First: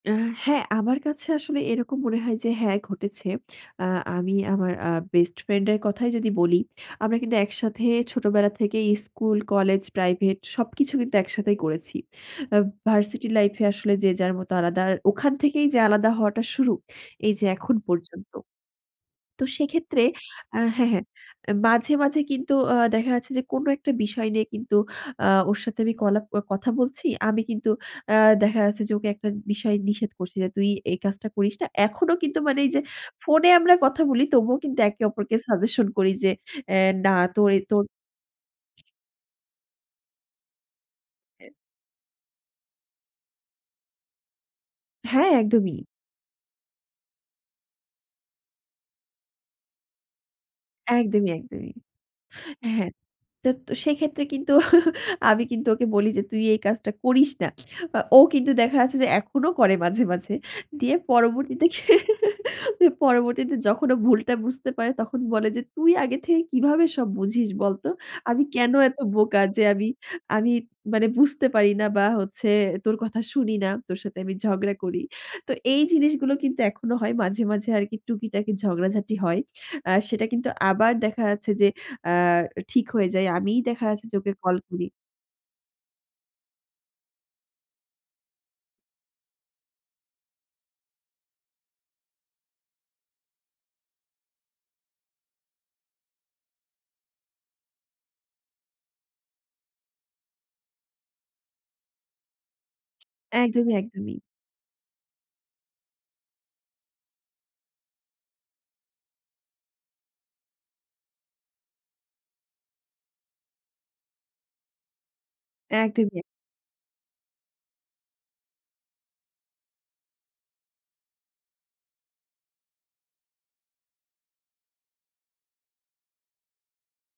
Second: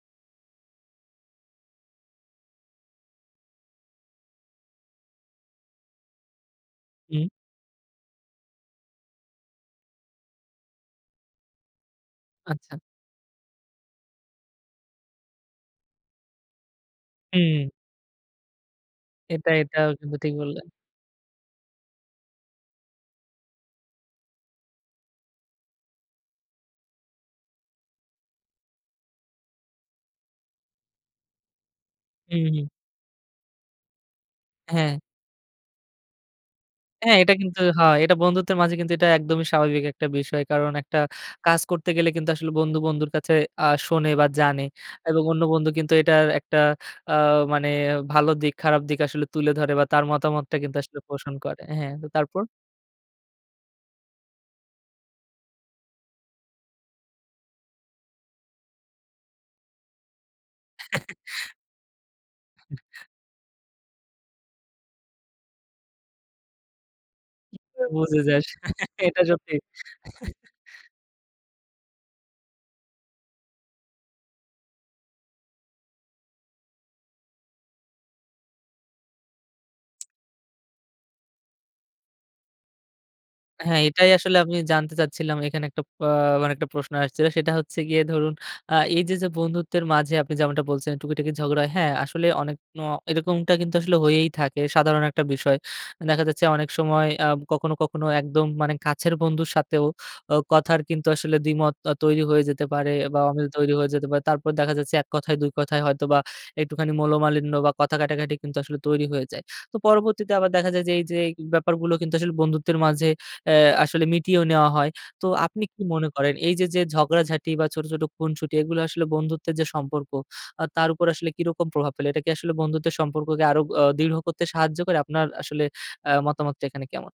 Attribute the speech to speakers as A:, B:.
A: অ্যা হ্যাঁ, আমার কাছে আসলে এরকম মনে হয় যে হ্যাঁ, ঘটেছে। অ্যা আমি আমার আ বেস্ট ফ্রেন্ডের কথাই যদি বলি। আমরা
B: হুম।
A: কিন্তু একসাথে ছোটবেলা থেকেই স্কুল, কলেজ, প্রাইভেট সবকিছু কিন্তু একসাথেই করেছি। অ্যা
B: আচ্ছা।
A: ভার্সিটি লাইফে আসলে যে যার মতো আলাদা। আর ওখান থেকেই যে আলাদা হওয়াটা শুরু, এই যে
B: হুম।
A: এখন পর্যন্ত। তো
B: এটা, এটাও
A: সেক্ষেত্রে
B: কিন্তু ঠিক
A: আ
B: বললেন।
A: হ্যাঁ, হ্যাঁ, অ্যা মাঝে, মাঝে কিন্তু আ দেখা যাচ্ছে যে, কোন একটা বিষয় নিয়ে কিন্তু আ ওর সাথে আমি কলা কথা বলছি। আমি কিন্তু অ্যা দেখা যাচ্ছে যে, ওকে একটা বিষয়ে নিষেধ করছি যে, তুই এই কাজটা করিস না। এখনো কিন্তু
B: হুম,
A: মানে
B: হুম।
A: এই যে ফোনে আমরা কথা বলি, তবুও কিন্তু
B: হ্যাঁ।
A: একে অপরকে সাজেশন করি যে অ্যা না
B: হ্যাঁ, এটা
A: তোর এ
B: কিন্তু
A: তোর
B: হয়। এটা বন্ধুত্বের মাঝে কিন্তু এটা একদমই স্বাভাবিক একটা বিষয়। কারণ একটা কাজ করতে গেলে কিন্তু আসলে বন্ধু, বন্ধুর কাছে আ শোনে বা জানে। এবং
A: হ্যাঁ,
B: অন্য বন্ধু
A: একদমই।
B: কিন্তু এটার একটা আ মানে ভালো দিক, খারাপ দিক আসলে তুলে ধরে বা তার মতামতটা কিন্তু আসলে
A: একদমই,
B: পোষণ করে।
A: একদমই।
B: হ্যাঁ, তো তারপর?
A: হ্যাঁ। তো সেক্ষেত্রে কিন্তু আমি কিন্তু ওকে বলি যে তুই এই কাজটা করিস না। অ ও কিন্তু দেখা যাচ্ছে যে, এখনো করে মাঝে, মাঝে। গিয়ে পরবর্তীতে, পরবর্তীতে যখন ও ভুলটা বুঝতে পারে, তখন বলে যে তুই আগে থেকে কিভাবে সব বুঝিস বলতো?
B: বুঝে
A: আমি
B: যাস।
A: কেন এত
B: এটা
A: বোকা
B: সত্যি।
A: যে, আমি আমি মানে বুঝতে পারি না বা হচ্ছে তোর কথা শুনি না, তোর সাথে আমি ঝগড়া করি। তো এই জিনিসগুলো কিন্তু এখনো হয় মাঝে, মাঝে আরকি টুকিটাকি ঝগড়াঝাটি হয়। আ সেটা কিন্তু আবার দেখা যাচ্ছে যে, অ্যা ঠিক হয়ে যায়। আমিই
B: হ্যাঁ,
A: দেখা যাচ্ছে
B: এটাই
A: যে ওকে
B: আসলে আমি
A: কল করি।
B: জানতে চাচ্ছিলাম, এখানে একটা প মানে একটা প্রশ্ন আসছে। সেটা হচ্ছে গিয়ে ধরুন আ এই যে, যে বন্ধুত্বের মাঝে আপনি যেমনটা বলছেন, টুকিটাকি ঝগড়া হয়। হ্যাঁ, আসলে অনেক ন এরকমটা কিন্তু আসলে হয়েই থাকে, সাধারণ একটা বিষয়। দেখা যাচ্ছে অনেক সময় অ্যা কখনো, কখনো একদম মানে কাছের বন্ধুর সাথেও ও কথার কিন্তু আসলে দ্বিমত আ তৈরি হয়ে যেতে পারে বা অমিল তৈরি
A: একদমই,
B: হয়ে যেতে
A: একদমই।
B: পারে। তারপর দেখা যাচ্ছে, ১ কথায়, ২ কথায় হয়তো বা একটুখানি মনোমালিন্য বা কথা কাটাকাটি কিন্তু আসলে তৈরি হয়ে যায়। তো পরবর্তীতে আবার দেখা যায় যে, এই যে, এই ব্যাপারগুলো কিন্তু আসলে বন্ধুত্বের মাঝে অ্যা আসলে মিটিয়েও নেওয়া হয়। তো আপনি কি মনে
A: একদমই। এক
B: করেন এই যে, যে ঝগড়া-ঝাঁটি বা ছোট, ছোট খুনসুটি, এগুলো আসলে বন্ধুত্বের যে সম্পর্ক, আ তার উপর আসলে কিরকম প্রভাব ফেলে? এটা কি আসলে বন্ধুত্বের সম্পর্ককে আরও অ দৃড় করতে সাহায্য করে, আপনার আসলে অ্যা মতামতটা এখানে কেমন?